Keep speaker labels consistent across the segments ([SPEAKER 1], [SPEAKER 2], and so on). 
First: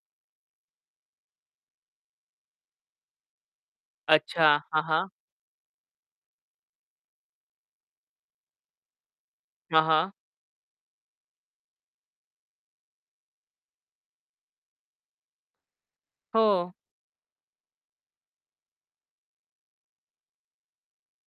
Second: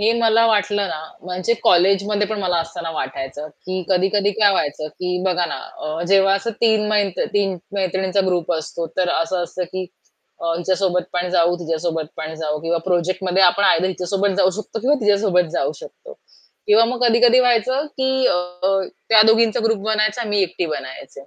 [SPEAKER 1] हे मला वाटलं ना म्हणजे कॉलेजमध्ये पण मला असतांना वाटायचं, की कधी-कधी काय
[SPEAKER 2] अच्छा. हां,
[SPEAKER 1] व्हायचं,
[SPEAKER 2] हां.
[SPEAKER 1] की बघा ना अ, जेव्हा असं 3 मै 3 मैत्रिणींचा ग्रुप असतो तर असं असतं,
[SPEAKER 2] हां,
[SPEAKER 1] की
[SPEAKER 2] हां.
[SPEAKER 1] अ, हिच्यासोबत पण जाऊ, तिच्यासोबत पण जाऊ किंवा प्रोजेक्टमध्ये आपण आयदर हिच्यासोबत जाऊ शकतो किंवा तिच्यासोबत जाऊ शकतो.
[SPEAKER 2] हो.
[SPEAKER 1] किंवा मग कधी-कधी व्हायचं की अ, त्या दोघींचा ग्रुप बनायचा मी एकटी बनायचे.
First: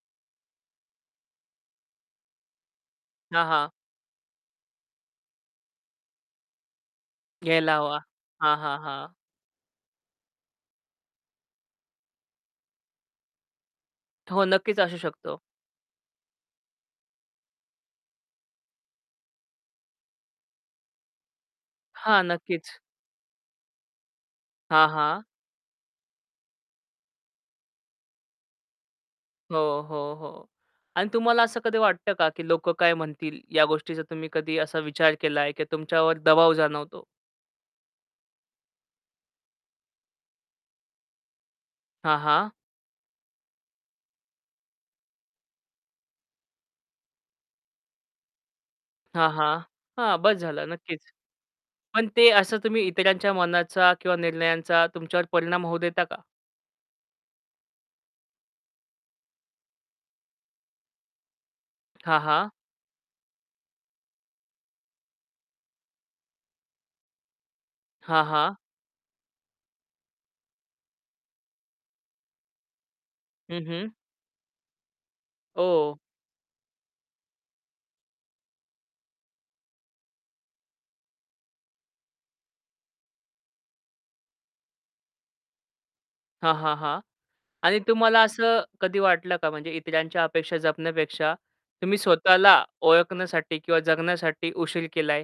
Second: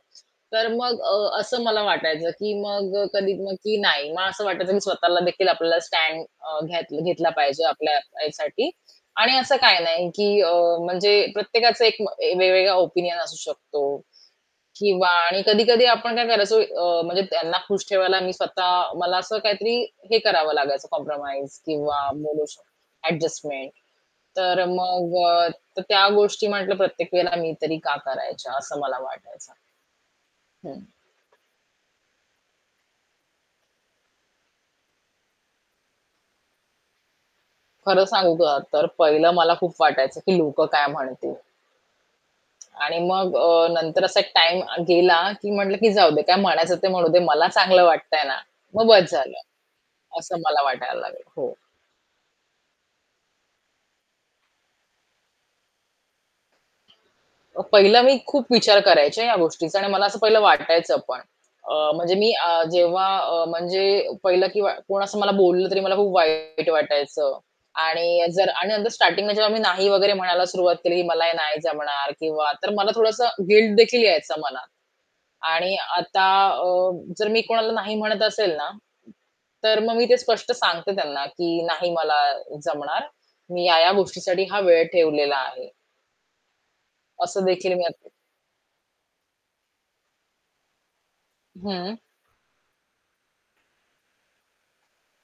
[SPEAKER 1] तर मग अ असं मला वाटायचं, की मग कधी
[SPEAKER 2] हां, हां.
[SPEAKER 1] की नाही मला असं वाटायचं, की स्वतःलादेखील आपल्याला स्टॅड अ, घेत घेतला पाहिजे
[SPEAKER 2] घ्यायला
[SPEAKER 1] आपल्या
[SPEAKER 2] हवा. हां,
[SPEAKER 1] ह्यासाठी
[SPEAKER 2] हां, हां.
[SPEAKER 1] आणि असं काही नाही की अ, म्हणजे प्रत्येकाचं एक ए वेगवेगळा ओपिनियन असू शकतो.
[SPEAKER 2] हो, नक्कीच असू
[SPEAKER 1] किंवा
[SPEAKER 2] शकतो.
[SPEAKER 1] आणि कधी-कधी आपण काय करायचं अ, म्हणजे त्यांना खुश ठेवायला मी स्वतः मला असं काहीतरी हे करावं लागायचं कॉम्प्रोमाईज किंवा
[SPEAKER 2] हां,
[SPEAKER 1] बोलू
[SPEAKER 2] नक्कीच.
[SPEAKER 1] शकतो ॲडजस्टमेंट. तर
[SPEAKER 2] हां,
[SPEAKER 1] मग
[SPEAKER 2] हां.
[SPEAKER 1] अ, तर त्या गोष्टी म्हटलं प्रत्येक वेळेला मी तरी का करायचं असं मला वाटायचं.
[SPEAKER 2] हो, हो, हो.
[SPEAKER 1] हं.
[SPEAKER 2] अन तुम्हाला असं कधी वाटतं का की लोकं काय म्हणतील या गोष्टीचा तुम्ही कधी असा विचार केलाय, की तुमच्यावर दबाव जाणवतो.
[SPEAKER 1] खरं सांगू का तर पहिलं मला खूप वाटायचं की "लोकं काय म्हणतील?"
[SPEAKER 2] हां, हां.
[SPEAKER 1] आणि मग अ, नंतर असा एक टाईम गेला, की म्हटलं की "जाऊ दे काय म्हणायचं ते म्हणू दे. मला चांगलं वाटतंय ना, मग बस
[SPEAKER 2] हां,
[SPEAKER 1] झालं."
[SPEAKER 2] हां. हां, बस
[SPEAKER 1] असं मला
[SPEAKER 2] झालं
[SPEAKER 1] वाटायला
[SPEAKER 2] नक्कीच.
[SPEAKER 1] लागलं. हो.
[SPEAKER 2] पण ते असं तुम्ही इतरांच्या मनाचा किंवा निर्णयांचा तुमच्यावर परिणाम होऊ देता का?
[SPEAKER 1] पहिलं मी खूप विचार करायचे या गोष्टीचा आणि मला असं पहिलं वाटायचं पण अ, म्हणजे
[SPEAKER 2] हां,
[SPEAKER 1] मी अ,
[SPEAKER 2] हां.
[SPEAKER 1] जेव्हा अ, म्हणजे पहिलं किंवा कोण असं मला बोललं तरी मला खूप वाईट वाटायचं.
[SPEAKER 2] हां,
[SPEAKER 1] आणि जर
[SPEAKER 2] हां.
[SPEAKER 1] आणि स्टार्टिंगला जेव्हा मी नाही वगैरे म्हणायला सुरुवात केली की "मला हे नाही जमणार" किंवा तर मला थोडसं
[SPEAKER 2] हं, हं.
[SPEAKER 1] गिल्टदेखील यायचा मनात. आणि
[SPEAKER 2] ओह!
[SPEAKER 1] आता अ, जर मी कोणाला नाही म्हणत असेल ना, तर मग मी ते स्पष्ट सांगते त्यांना, की "नाही मला जमणार. मी या, या गोष्टीसाठी हा वेळ ठेवलेला आहे."
[SPEAKER 2] हां, हां, हां.
[SPEAKER 1] असं देखील
[SPEAKER 2] आणि
[SPEAKER 1] मी [unintelligible]
[SPEAKER 2] तुम्हाला असं कधी वाटलं का म्हणजे इतरांच्या अपेक्षा जपण्यापेक्षा
[SPEAKER 1] हं.
[SPEAKER 2] तुम्ही स्वतःला ओळखण्यासाठी किंवा जगण्यासाठी उशीर केलाय?